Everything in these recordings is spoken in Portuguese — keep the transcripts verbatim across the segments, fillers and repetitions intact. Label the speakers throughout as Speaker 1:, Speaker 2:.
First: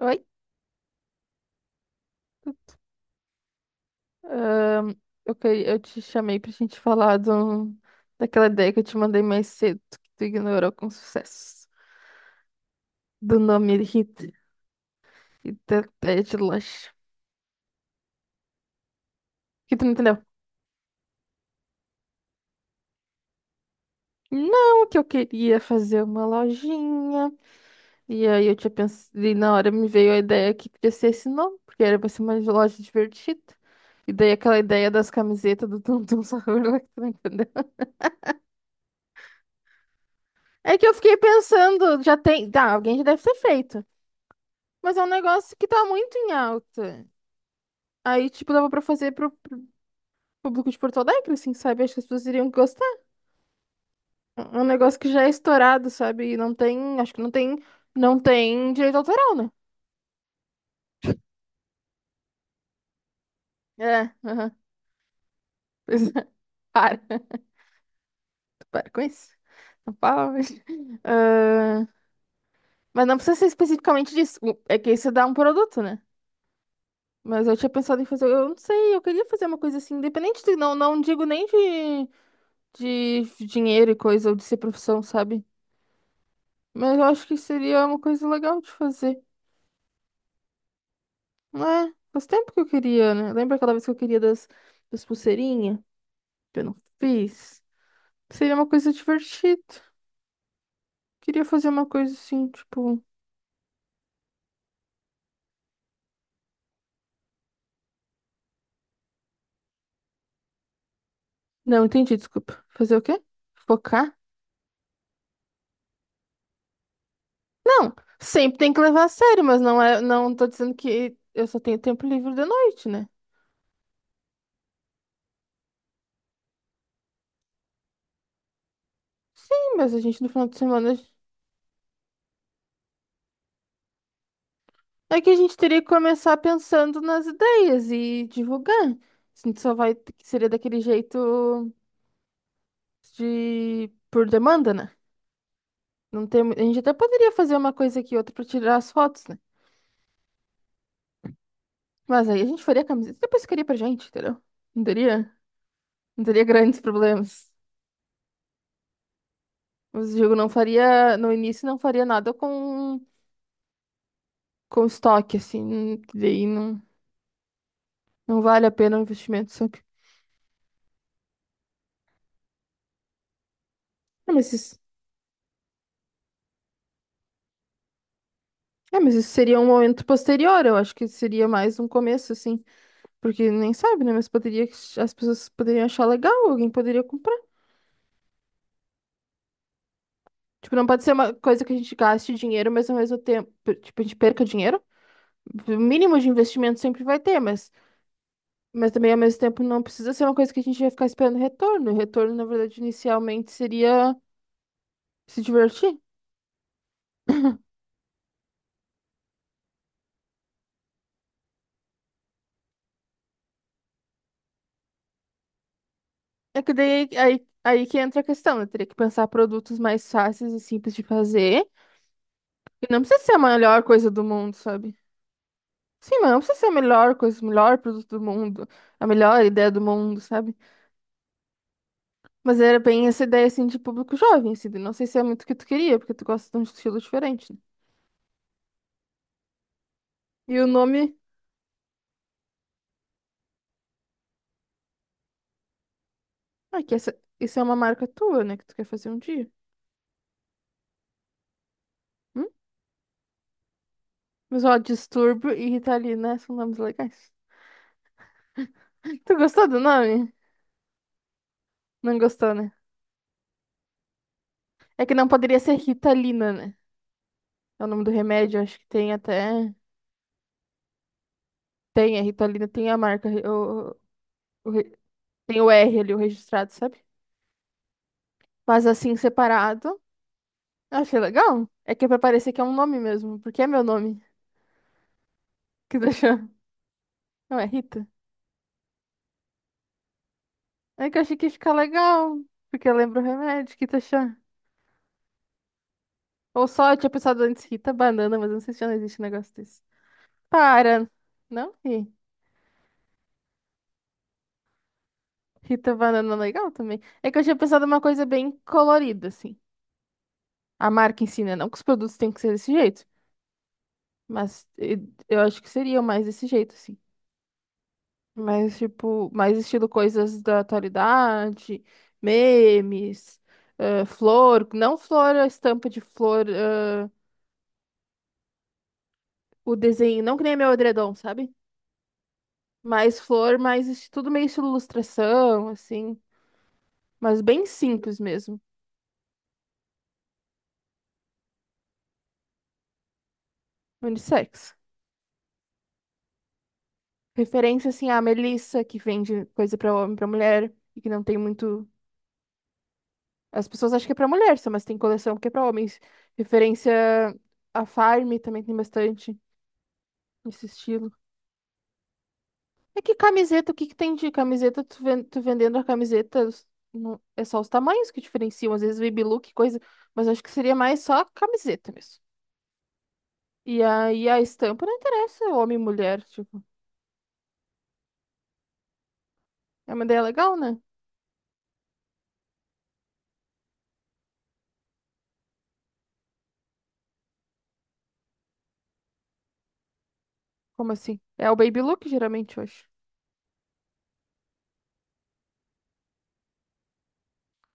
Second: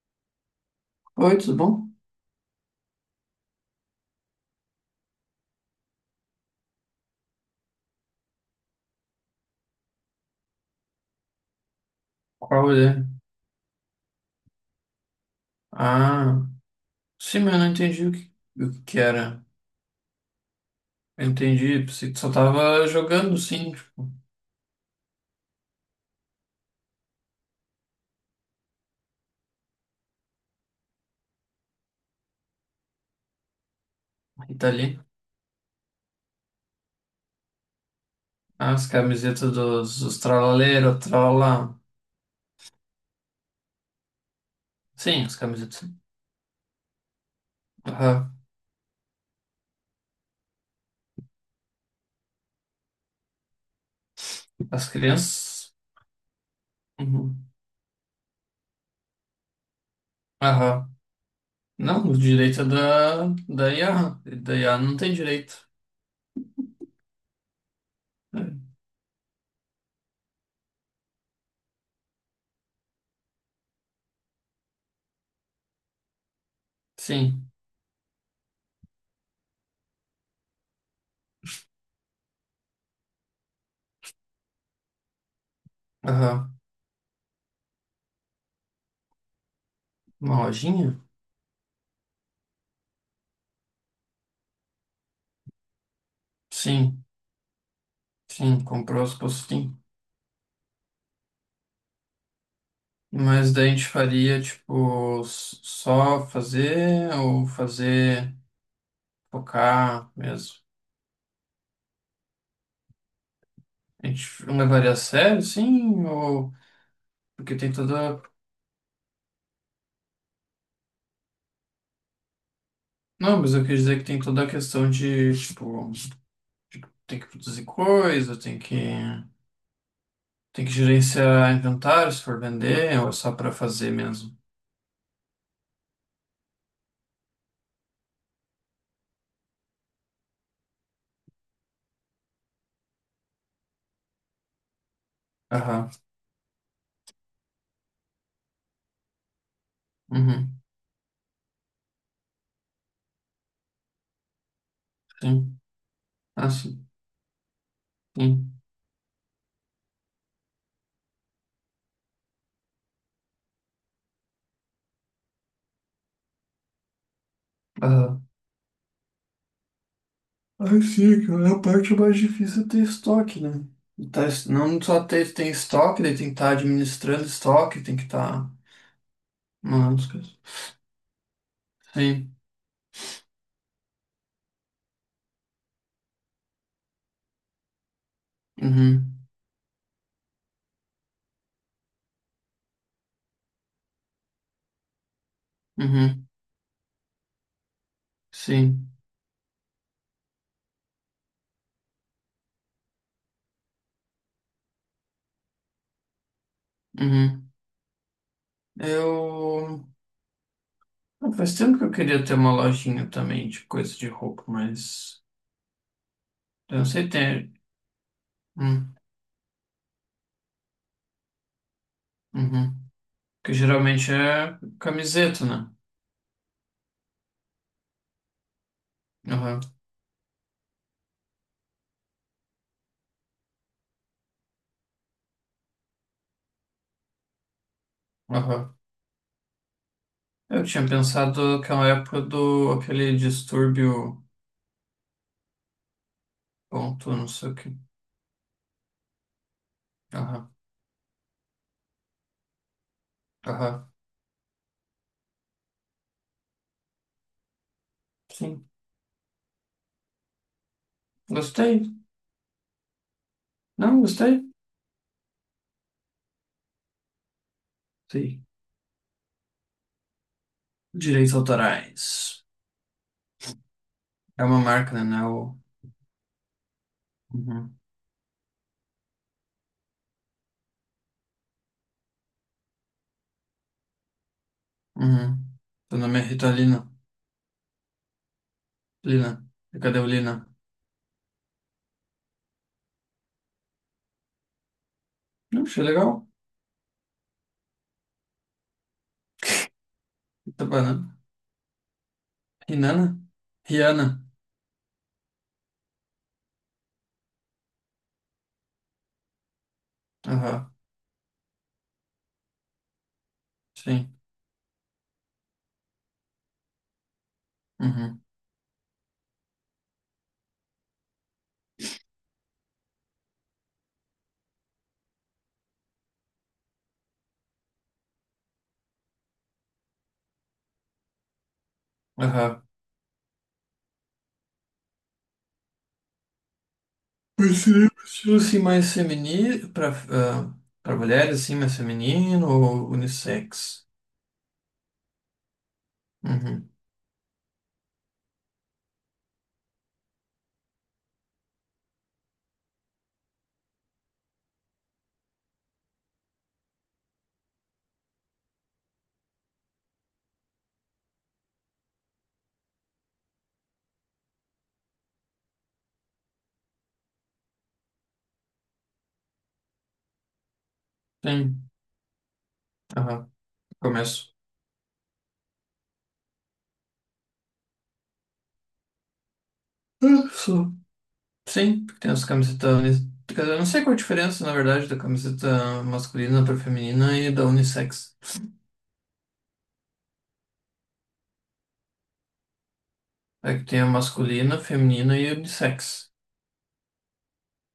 Speaker 1: Oi?
Speaker 2: Oi, tudo bom?
Speaker 1: Ahn, eu, que- eu te chamei pra gente falar do, daquela ideia que eu te mandei mais cedo, que tu ignorou com sucesso.
Speaker 2: Qual é?
Speaker 1: Do nome Rita e da ideia de
Speaker 2: Ah,
Speaker 1: loja.
Speaker 2: sim, mas eu não entendi o que, o que era.
Speaker 1: Que tu não entendeu?
Speaker 2: Eu entendi, você só tava jogando, sim, tipo,
Speaker 1: Não, que eu queria fazer uma lojinha. E aí eu tinha pensado, e na hora me veio a ideia que podia ser esse nome, porque era pra ser uma loja divertida. E daí
Speaker 2: e
Speaker 1: aquela
Speaker 2: tá
Speaker 1: ideia
Speaker 2: ali.
Speaker 1: das camisetas do Tum Tum Sahur, lá que tu não entendeu.
Speaker 2: Ah, as camisetas dos, dos
Speaker 1: É que eu
Speaker 2: tralaleiros,
Speaker 1: fiquei
Speaker 2: tralala.
Speaker 1: pensando, já tem. Tá, alguém já deve ter feito. Mas é um
Speaker 2: Sim, as
Speaker 1: negócio que tá
Speaker 2: camisetas.
Speaker 1: muito em alta. Aí,
Speaker 2: Aham.
Speaker 1: tipo, dava pra fazer pro, pro público de Porto Alegre, assim, sabe? Acho que as pessoas iriam gostar. É um
Speaker 2: As
Speaker 1: negócio que já é
Speaker 2: crianças?
Speaker 1: estourado, sabe? E não tem, acho que não
Speaker 2: Uhum.
Speaker 1: tem, não tem direito autoral, né?
Speaker 2: Aham. Não, o direito é da, da
Speaker 1: É,
Speaker 2: I A. E
Speaker 1: aham.
Speaker 2: da I A não tem direito.
Speaker 1: Pois é. Para.
Speaker 2: É.
Speaker 1: Para com isso. Não fala, mas... Ah, mas não precisa ser especificamente disso. O- É que isso dá um produto, né? Mas
Speaker 2: Sim.
Speaker 1: eu tinha pensado em fazer, eu não sei, eu queria fazer uma coisa assim, independente de, não, não digo nem de, de dinheiro e coisa, ou de ser profissão, sabe?
Speaker 2: Aham.
Speaker 1: Mas eu acho que seria uma coisa legal de fazer.
Speaker 2: Uma lojinha?
Speaker 1: Não é? Faz tempo que eu queria, né? Lembra aquela vez que eu queria das, das pulseirinhas? Que eu não
Speaker 2: Sim.
Speaker 1: fiz. Seria
Speaker 2: Sim,
Speaker 1: uma coisa
Speaker 2: comprou as
Speaker 1: divertida.
Speaker 2: postinhas.
Speaker 1: Queria fazer uma coisa assim, tipo.
Speaker 2: Mas daí a gente faria, tipo, s- só fazer ou fazer focar mesmo?
Speaker 1: Não, entendi, desculpa. Fazer o quê?
Speaker 2: A
Speaker 1: Focar?
Speaker 2: gente não levaria a sério, sim? Ou porque tem
Speaker 1: Não,
Speaker 2: toda.
Speaker 1: sempre tem que levar a sério, mas não é. Não tô dizendo que eu só tenho tempo livre de noite, né?
Speaker 2: Não, mas eu quis dizer que tem toda a questão de, tipo, tem que produzir coisa, tem que,
Speaker 1: Sim, mas a gente no final de
Speaker 2: tem que
Speaker 1: semana.
Speaker 2: gerenciar inventário se for vender, ou é só pra fazer mesmo.
Speaker 1: É que a gente teria que começar pensando nas ideias e divulgar. A gente só vai. Seria daquele jeito. De por demanda, né?
Speaker 2: Aham.
Speaker 1: Não tem, a gente até poderia fazer uma coisa aqui outra pra tirar as fotos, né?
Speaker 2: Uhum.
Speaker 1: Mas aí a gente faria a camiseta e depois ficaria pra gente, entendeu? Não teria,
Speaker 2: Sim.
Speaker 1: não teria
Speaker 2: Ah,
Speaker 1: grandes
Speaker 2: sim.
Speaker 1: problemas.
Speaker 2: Sim.
Speaker 1: Mas o jogo não faria, no início não faria nada com com estoque assim, não- daí não
Speaker 2: Aham.
Speaker 1: não vale a pena o investimento, sabe?
Speaker 2: Ah, sim, cara, a parte mais difícil é ter estoque, né? E tá
Speaker 1: É,
Speaker 2: es-
Speaker 1: mas isso,
Speaker 2: não só ter, tem estoque, daí tem que estar administrando estoque, tem que estar.
Speaker 1: é, mas isso seria um
Speaker 2: Mano,
Speaker 1: momento
Speaker 2: esquece.
Speaker 1: posterior, eu acho que seria mais um começo
Speaker 2: Sim.
Speaker 1: assim, porque nem sabe, né? Mas poderia as pessoas poderiam achar legal, alguém poderia comprar.
Speaker 2: Uhum.
Speaker 1: Tipo, não pode ser uma coisa que a gente gaste dinheiro, mas ao mesmo tempo, tipo, a gente perca dinheiro. O mínimo
Speaker 2: Uhum.
Speaker 1: de investimento sempre vai ter, mas, mas
Speaker 2: Sim.
Speaker 1: também ao mesmo tempo não precisa ser uma coisa que a gente vai ficar esperando retorno. O retorno, na verdade, inicialmente seria se divertir.
Speaker 2: Uhum. Eu. Ah, faz tempo que eu queria ter uma lojinha também de coisa de roupa, mas.
Speaker 1: É que
Speaker 2: Eu não
Speaker 1: daí
Speaker 2: sei
Speaker 1: aí,
Speaker 2: ter.
Speaker 1: aí que entra a questão, né? Teria que
Speaker 2: Hum,
Speaker 1: pensar produtos mais fáceis e simples de fazer. E
Speaker 2: Uhum.
Speaker 1: não precisa ser a
Speaker 2: Porque
Speaker 1: melhor coisa
Speaker 2: geralmente
Speaker 1: do mundo,
Speaker 2: é
Speaker 1: sabe?
Speaker 2: camiseta, né?
Speaker 1: Sim, mas não precisa ser a melhor coisa, o melhor produto do mundo, a melhor
Speaker 2: Aham.
Speaker 1: ideia do mundo, sabe? Mas era bem essa ideia, assim, de público jovem, assim. Não sei se é muito o que tu queria, porque tu gosta de um estilo diferente, né?
Speaker 2: Aham.
Speaker 1: E
Speaker 2: Eu
Speaker 1: o
Speaker 2: tinha
Speaker 1: nome...
Speaker 2: pensado naquela época do aquele distúrbio
Speaker 1: Ah, que
Speaker 2: ponto,
Speaker 1: essa...
Speaker 2: não sei o
Speaker 1: Isso é uma
Speaker 2: que.
Speaker 1: marca tua, né? Que tu quer fazer um dia. Hum?
Speaker 2: Aham.
Speaker 1: Mas, ó, Distúrbio e Ritalina são nomes legais.
Speaker 2: Sim.
Speaker 1: Tu gostou do nome?
Speaker 2: Gostei.
Speaker 1: Não gostou, né?
Speaker 2: Não, gostei.
Speaker 1: É que não poderia ser Ritalina, né? É o nome do
Speaker 2: Sim.
Speaker 1: remédio, acho que tem até...
Speaker 2: Direitos
Speaker 1: Tem, a
Speaker 2: autorais.
Speaker 1: Ritalina tem a marca... O...
Speaker 2: É uma
Speaker 1: o
Speaker 2: marca,
Speaker 1: re-
Speaker 2: né? Não é O...
Speaker 1: Tem o R ali, o registrado, sabe?
Speaker 2: Uhum.
Speaker 1: Mas assim, separado, eu achei legal. É que é pra parecer que é um nome mesmo, porque é meu nome
Speaker 2: Uhum.
Speaker 1: que
Speaker 2: Seu nome é
Speaker 1: deixou.
Speaker 2: Rita Lina.
Speaker 1: Não, é Rita.
Speaker 2: Lina. Cadê o Lina?
Speaker 1: É que eu achei que ia ficar legal, porque eu lembro o remédio, que tá achando.
Speaker 2: Não, achei legal.
Speaker 1: Ou só eu tinha pensado antes Rita Banana, mas eu não sei se já não existe um negócio desse.
Speaker 2: Rita
Speaker 1: Para!
Speaker 2: Banana.
Speaker 1: Não ri.
Speaker 2: Rinana? Rihanna.
Speaker 1: Rita Banana é legal também. É que eu tinha pensado uma coisa bem colorida, assim.
Speaker 2: Aham.
Speaker 1: A marca ensina, não que os produtos tenham que ser desse jeito,
Speaker 2: Sim.
Speaker 1: mas eh, eu acho que seriam mais desse jeito, assim.
Speaker 2: Uhum.
Speaker 1: Mais, tipo, mais estilo coisas da atualidade, memes, eh, flor, não flor, a estampa de flor. Ah, o desenho, não que nem meu edredom, sabe?
Speaker 2: Aham.
Speaker 1: Mais flor, mais es- tudo meio estilo ilustração, assim, mas bem
Speaker 2: Esse livro é um
Speaker 1: simples
Speaker 2: estilo assim
Speaker 1: mesmo,
Speaker 2: mais feminino para para mulheres assim mais feminino ou unissex?
Speaker 1: unissex.
Speaker 2: Uhum.
Speaker 1: Referência, assim, à Melissa, que vende coisa pra homem, pra mulher, e que não tem muito... As pessoas acham que é pra mulher só, mas tem coleção que é pra homens. Referência à Farm também tem bastante nesse estilo. É que camiseta, o que que tem de camiseta? Tu, ven- tu vendendo a camiseta, os- não- é só os tamanhos que diferenciam, às vezes baby look, coisa, mas acho que seria mais só
Speaker 2: Sim.
Speaker 1: camiseta mesmo.
Speaker 2: Aham.
Speaker 1: E aí
Speaker 2: Começo.
Speaker 1: a estampa não interessa homem e mulher, tipo. É uma ideia
Speaker 2: Ah,
Speaker 1: legal,
Speaker 2: só.
Speaker 1: né?
Speaker 2: Sim, porque tem as camisetas. uni- Quer dizer, eu não sei qual a diferença, na verdade, da camiseta masculina para feminina e da unissex.
Speaker 1: Como assim? É o baby look, geralmente, eu acho.
Speaker 2: É que tem a masculina, feminina e unissex.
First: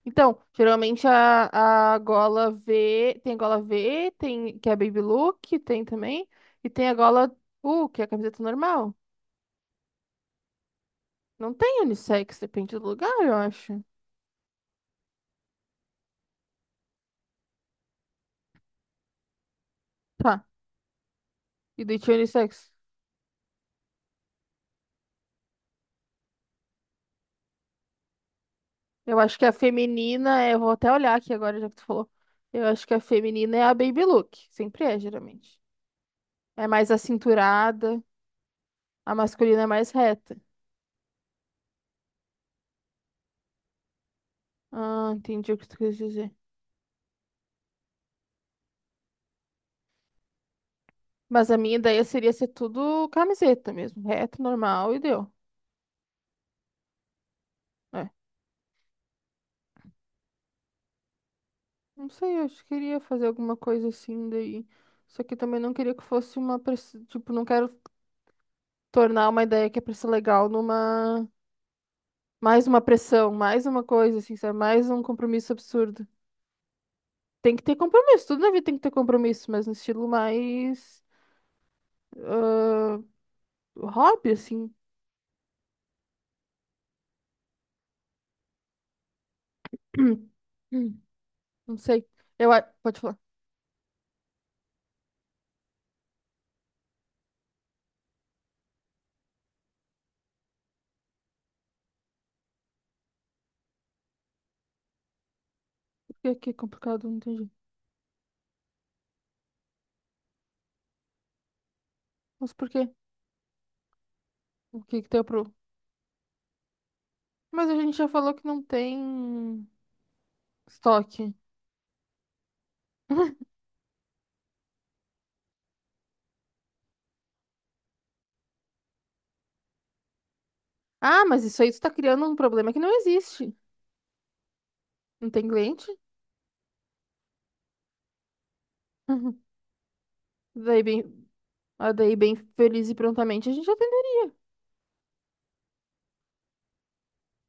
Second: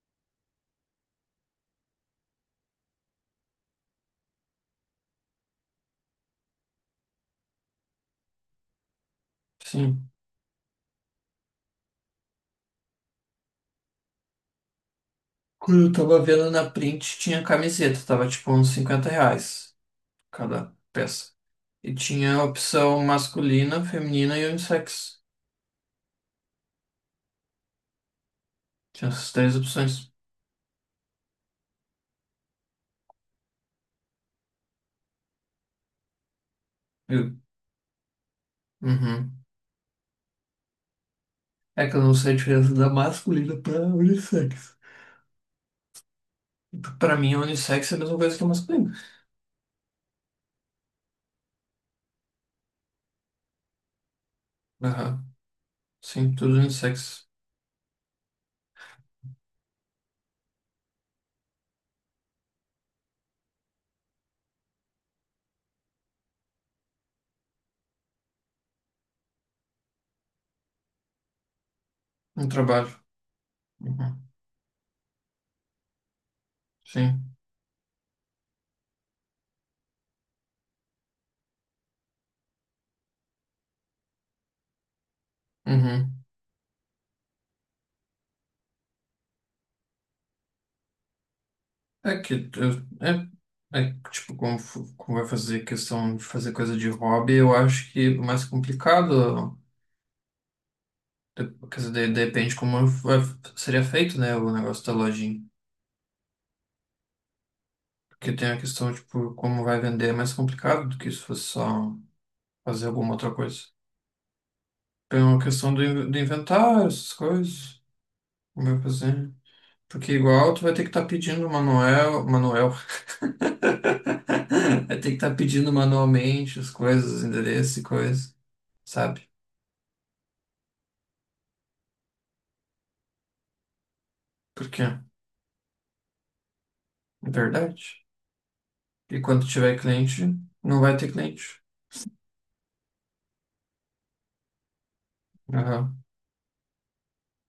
Speaker 1: Então, geralmente a, a gola V, tem a gola V, tem, que é baby look, tem também, e tem a gola U, que é a camiseta normal.
Speaker 2: Sim.
Speaker 1: Não tem unissex, depende do lugar, eu acho.
Speaker 2: Quando eu tava vendo na print, tinha camiseta, tava tipo uns cinquenta reais
Speaker 1: Tá,
Speaker 2: cada peça.
Speaker 1: e
Speaker 2: E
Speaker 1: daí tinha
Speaker 2: tinha a
Speaker 1: unissex.
Speaker 2: opção masculina, feminina e unissex. Tinha
Speaker 1: Eu
Speaker 2: essas
Speaker 1: acho que a
Speaker 2: três opções.
Speaker 1: feminina, é- eu vou até olhar aqui agora, já que tu falou. Eu acho que a feminina é a baby look, sempre é, geralmente. É mais
Speaker 2: Eu-
Speaker 1: acinturada. A
Speaker 2: Uhum.
Speaker 1: masculina é mais reta.
Speaker 2: É que eu não sei a diferença da masculina pra unissex.
Speaker 1: Ah, entendi o que tu quis dizer.
Speaker 2: Pra mim, a unissex é a mesma coisa que a masculina.
Speaker 1: Mas a minha ideia seria ser tudo camiseta mesmo, reto, normal e deu.
Speaker 2: Aham. Sim, tudo no sexo.
Speaker 1: É. Não sei, eu acho que queria fazer alguma coisa assim daí. Só que também não queria que fosse uma pressão. Tipo, não quero tornar uma ideia que é pra ser legal numa.
Speaker 2: No
Speaker 1: Mais uma
Speaker 2: trabalho.
Speaker 1: pressão, mais uma coisa,
Speaker 2: Uhum.
Speaker 1: assim, sabe? Mais um compromisso absurdo.
Speaker 2: Sim.
Speaker 1: Tem que ter compromisso, tudo na vida tem que ter compromisso, mas no estilo mais. ah, Hobby, assim.
Speaker 2: Uhum.
Speaker 1: Não sei.
Speaker 2: É que
Speaker 1: Eu a-
Speaker 2: eu-
Speaker 1: Pode falar.
Speaker 2: é, é que, tipo, como, fu- como vai fazer questão de fazer coisa de hobby, eu acho que o mais complicado, de- quer dizer, de- depende como vai- seria feito, né, o negócio da lojinha.
Speaker 1: que que é complicado? Não entendi.
Speaker 2: Porque tem a questão, tipo, como vai vender é mais complicado do que se fosse só
Speaker 1: Mas por quê?
Speaker 2: fazer alguma outra coisa.
Speaker 1: O que que
Speaker 2: Tem
Speaker 1: tem
Speaker 2: uma
Speaker 1: pro...
Speaker 2: questão do, in- do inventário, essas
Speaker 1: Mas a
Speaker 2: coisas,
Speaker 1: gente já falou que não
Speaker 2: como vai fazer.
Speaker 1: tem
Speaker 2: Porque igual tu vai ter que estar
Speaker 1: estoque.
Speaker 2: pedindo manuel, manuel. Vai ter que estar pedindo manualmente as coisas, os endereços e coisas, sabe?
Speaker 1: Ah, mas isso aí tu tá criando um problema que não existe.
Speaker 2: Porque é
Speaker 1: Não tem cliente?
Speaker 2: verdade. E
Speaker 1: Uhum.
Speaker 2: quando tiver cliente, não
Speaker 1: Daí
Speaker 2: vai
Speaker 1: bem,
Speaker 2: ter cliente.
Speaker 1: ah, daí bem feliz e prontamente a gente atendeu.
Speaker 2: Aham.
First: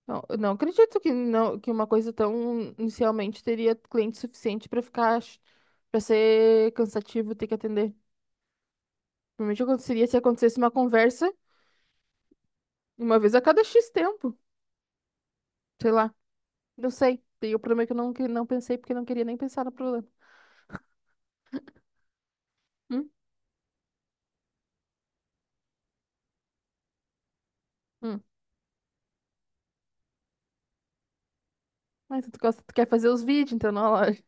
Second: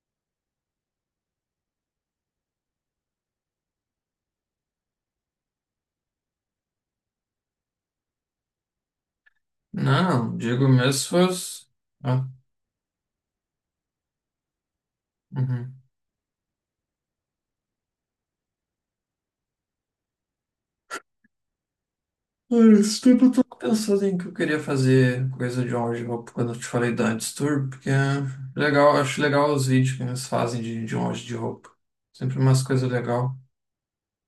Speaker 1: Não, eu não acredito que não que uma coisa tão inicialmente teria cliente suficiente pra ficar para ser cansativo ter que atender. Provavelmente aconteceria se
Speaker 2: Não, não,
Speaker 1: acontecesse
Speaker 2: digo
Speaker 1: uma
Speaker 2: mesmo se
Speaker 1: conversa
Speaker 2: fosse. Ah,
Speaker 1: uma vez a cada xis tempo,
Speaker 2: uhum.
Speaker 1: sei lá. Eu sei. E o problema é que eu não, que- não pensei porque eu não queria nem pensar no problema.
Speaker 2: Olha, esse
Speaker 1: Hum?
Speaker 2: tempo eu tô pensando em que eu queria fazer coisa de on roupa quando eu te falei da Antes Tour, porque
Speaker 1: Hum.
Speaker 2: é legal, acho legal os vídeos que eles fazem de, de on de roupa.
Speaker 1: Mas tu
Speaker 2: Sempre
Speaker 1: gosta,
Speaker 2: umas
Speaker 1: tu quer
Speaker 2: coisas
Speaker 1: fazer os
Speaker 2: legais.
Speaker 1: vídeos, então na loja.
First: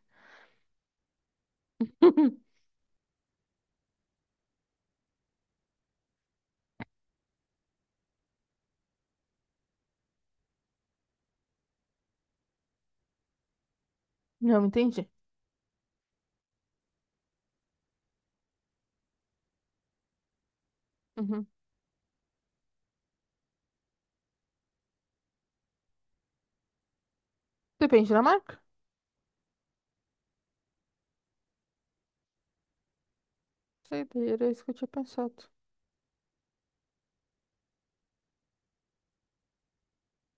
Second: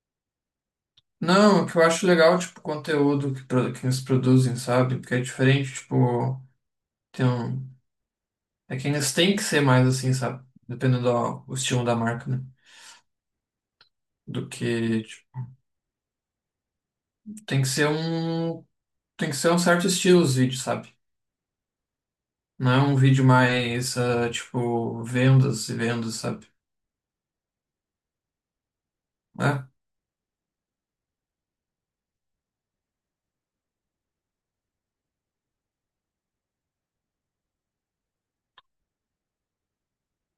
Speaker 2: Não, o que eu acho legal, tipo, o conteúdo que, pro- que eles produzem, sabe? Porque é diferente, tipo, tem um... É que eles têm que ser mais assim, sabe? Dependendo do o estilo da marca, né? Do
Speaker 1: Não,
Speaker 2: que,
Speaker 1: entendi.
Speaker 2: tipo, tem que ser um... Tem que ser um certo estilo os vídeos, sabe?
Speaker 1: Uhum.
Speaker 2: Não é um vídeo mais, ah, tipo, vendas e vendas, sabe?
Speaker 1: Depende da marca?
Speaker 2: Né?
Speaker 1: Sei, daí era isso que eu tinha pensado.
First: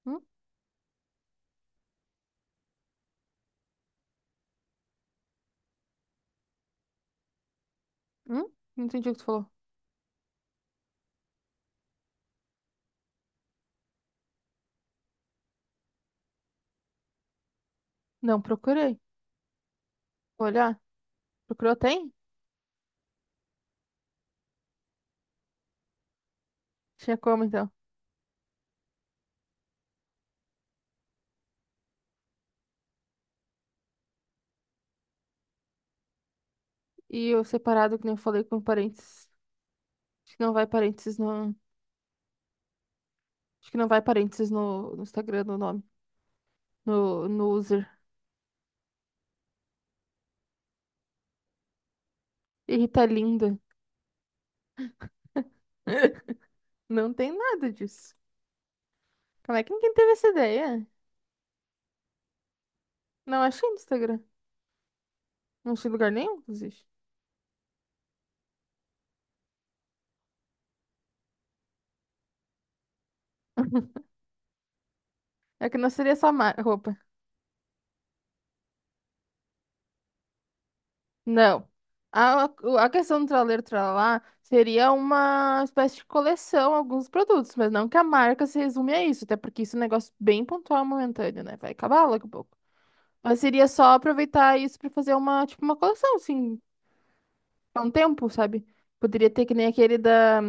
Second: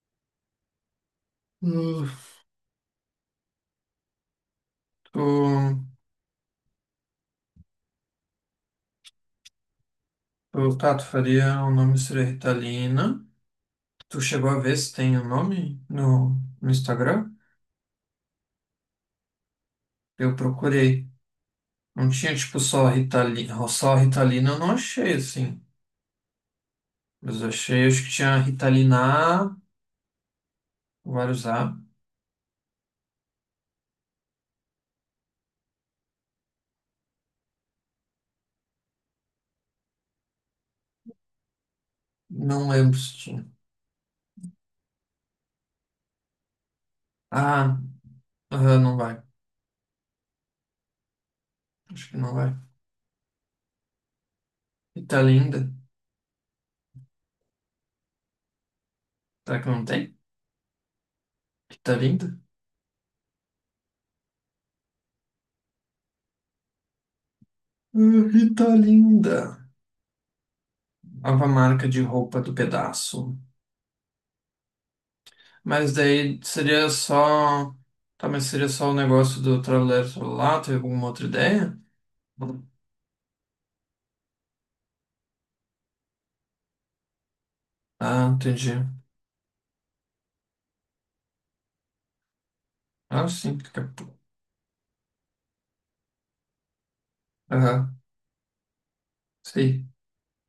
Speaker 1: Hum?
Speaker 2: Hum, Tu,
Speaker 1: Hum? Não entendi o que tu falou.
Speaker 2: tu, tá, tu faria o nome seria Ritalina. Tu chegou a ver se tem o nome no, no Instagram?
Speaker 1: Não, procurei.
Speaker 2: Eu
Speaker 1: Vou olhar.
Speaker 2: procurei.
Speaker 1: Procurou,
Speaker 2: Não
Speaker 1: tem?
Speaker 2: tinha, tipo, só Ritalina, só Ritalina eu não achei, assim.
Speaker 1: Tinha
Speaker 2: Mas
Speaker 1: como,
Speaker 2: eu
Speaker 1: então.
Speaker 2: achei, acho que tinha Ritalina A, vários A.
Speaker 1: E o separado, que nem eu falei, com parênteses. Acho que não vai parênteses no...
Speaker 2: Não lembro se tinha.
Speaker 1: Acho que não vai parênteses no, no Instagram, no nome. No, no
Speaker 2: Ah,
Speaker 1: user.
Speaker 2: aham, não vai. Acho que não vai.
Speaker 1: E Rita Linda.
Speaker 2: Ritalinda.
Speaker 1: Não tem nada disso. Como
Speaker 2: Será
Speaker 1: é
Speaker 2: que
Speaker 1: que
Speaker 2: não
Speaker 1: ninguém teve
Speaker 2: tem?
Speaker 1: essa ideia?
Speaker 2: Ritalinda?
Speaker 1: Não achei no Instagram. Não achei em lugar nenhum, inclusive.
Speaker 2: Ah, Ritalinda. Nova marca de roupa do pedaço.
Speaker 1: É que não
Speaker 2: Mas
Speaker 1: seria só
Speaker 2: daí
Speaker 1: ma-
Speaker 2: seria
Speaker 1: roupa.
Speaker 2: só... Tá, mas seria só o negócio do trabalhador celular? Teve alguma outra
Speaker 1: Não.
Speaker 2: ideia?
Speaker 1: A, a questão do traleiro tralalá seria uma espécie de coleção, alguns produtos, mas não que a
Speaker 2: Ah,
Speaker 1: marca se
Speaker 2: entendi.
Speaker 1: resume a isso, até porque isso é um negócio bem pontual, momentâneo, né? Vai acabar logo a pouco.
Speaker 2: Ah,
Speaker 1: Mas
Speaker 2: sim.
Speaker 1: seria
Speaker 2: Daqui a
Speaker 1: só
Speaker 2: pouco.
Speaker 1: aproveitar isso pra fazer uma, tipo, uma coleção, assim, há um
Speaker 2: Aham,
Speaker 1: tempo, sabe? Poderia ter que nem
Speaker 2: sei.
Speaker 1: aquele da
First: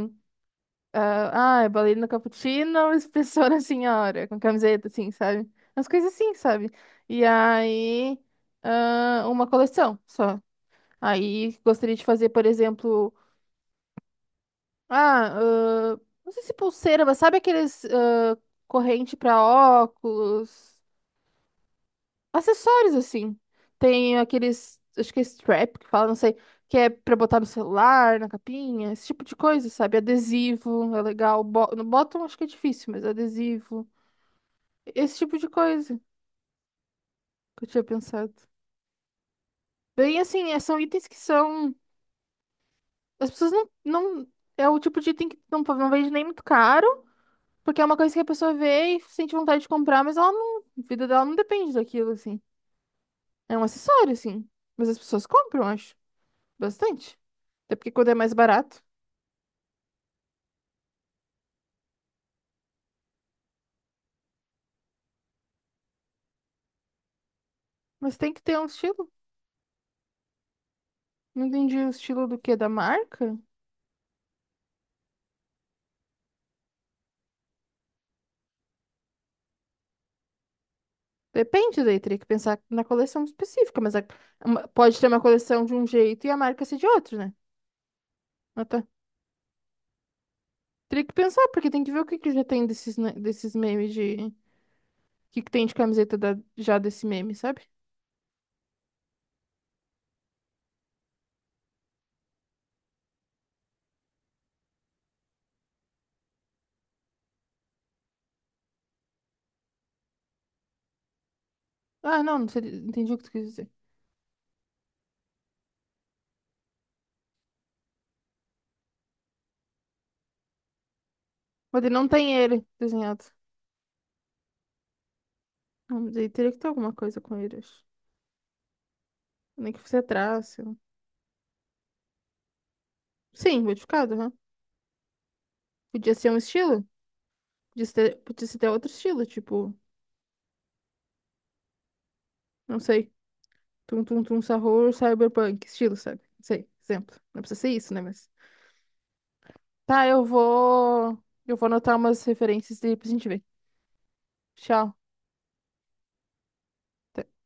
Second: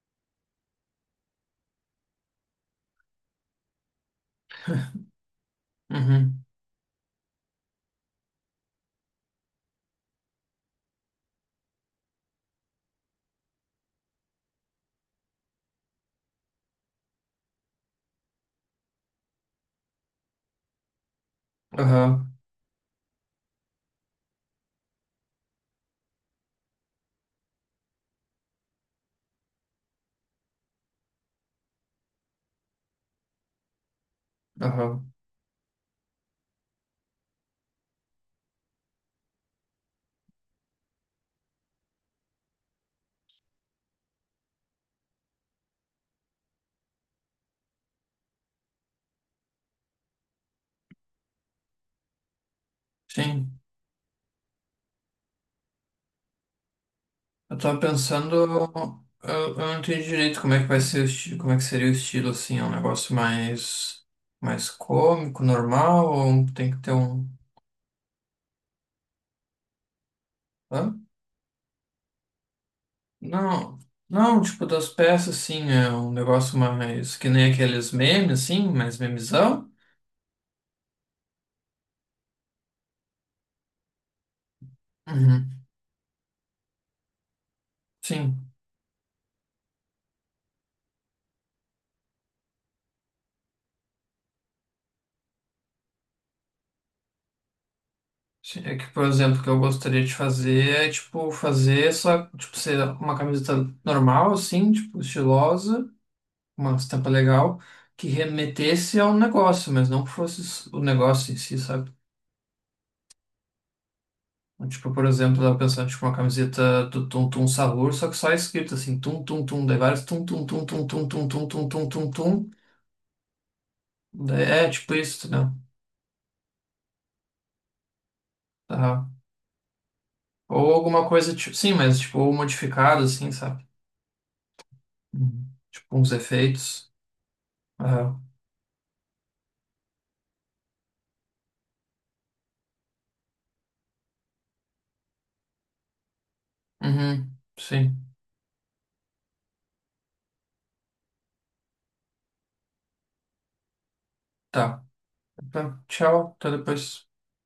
Speaker 1: Ah, é bailarina cappuccino, espessora senhora, com camiseta, assim, sabe? As coisas assim,
Speaker 2: Uhum.
Speaker 1: sabe? E aí, ah, uma coleção só. Aí, gostaria de fazer, por exemplo, ah, ah, não sei se pulseira, mas sabe aqueles ah, corrente pra óculos,
Speaker 2: Aham,
Speaker 1: acessórios, assim. Tem aqueles, acho que é strap que fala, não sei, que é pra botar no celular, na capinha, esse tipo de coisa, sabe? Adesivo, é legal. Bo- No bottom acho que é difícil, mas adesivo.
Speaker 2: aham.
Speaker 1: Esse tipo de coisa que eu tinha pensado. Bem, assim, é- são itens que são. As pessoas não, não. É o tipo de item que não, não vende nem muito caro, porque é uma coisa que a pessoa vê e sente vontade de comprar, mas ela não. A vida dela não depende daquilo, assim. É
Speaker 2: Sim.
Speaker 1: um acessório, assim. Mas as pessoas compram, acho. Bastante.
Speaker 2: Eu
Speaker 1: Até
Speaker 2: tava
Speaker 1: porque quando é mais
Speaker 2: pensando,
Speaker 1: barato.
Speaker 2: eu, eu não entendi direito como é que vai ser o estilo, como é que seria o estilo assim, é um negócio mais mais cômico, normal, ou um- tem que ter um.
Speaker 1: Mas tem que ter um estilo.
Speaker 2: Hã?
Speaker 1: Não entendi o estilo do quê? Da marca?
Speaker 2: Não, não, tipo das peças assim, é um negócio mais que nem aqueles memes, assim, mais memezão.
Speaker 1: Depende, daí teria que pensar na coleção específica, mas a- uma- pode ter uma
Speaker 2: Uhum.
Speaker 1: coleção de um jeito e a marca ser de outro, né?
Speaker 2: Sim.
Speaker 1: Ah, tá. Teria que pensar, porque tem que ver o que que já tem desses, ne- desses memes de. O que que tem de camiseta da- já desse meme, sabe?
Speaker 2: Sim, é que, por exemplo, o que eu gostaria de fazer é, tipo, fazer só, tipo, ser uma camiseta normal, assim, tipo, estilosa. Uma estampa legal que remetesse ao negócio, mas não que fosse s- o negócio em si, sabe?
Speaker 1: Ah, não, não sei, entendi o que tu quis dizer.
Speaker 2: Então, tipo, por exemplo, eu tava pensando, tipo, uma camiseta do Tum Tum Sahur, só que só escrito assim, Tum Tum Tum, daí vários Tum Tum Tum Tum Tum Tum Tum Tum
Speaker 1: Mas
Speaker 2: Tum
Speaker 1: ele não
Speaker 2: Tum
Speaker 1: tem
Speaker 2: Tum,
Speaker 1: ele desenhado.
Speaker 2: daí é tipo isso, né?
Speaker 1: Não, mas aí teria que ter alguma coisa com ele, acho.
Speaker 2: Tá.
Speaker 1: Nem que fosse
Speaker 2: Ou
Speaker 1: traço.
Speaker 2: alguma coisa, tipo, sim, mas tipo, ou modificado, assim,
Speaker 1: Sim,
Speaker 2: sabe?
Speaker 1: modificado, né?
Speaker 2: Uhum. Tipo, uns
Speaker 1: Podia ser um estilo.
Speaker 2: efeitos.
Speaker 1: Podia ser,
Speaker 2: Aham.
Speaker 1: podia ser até outro estilo, tipo, não sei. Tum tum tum sarror, cyberpunk, estilo, sabe? Não sei, exemplo.
Speaker 2: Uhum.
Speaker 1: Não precisa ser isso, né?
Speaker 2: Sim,
Speaker 1: Mas. Tá, eu vou. Eu vou anotar umas referências e depois a gente vê.
Speaker 2: tá.
Speaker 1: Tchau.
Speaker 2: Tá, tchau, até depois.
Speaker 1: Até.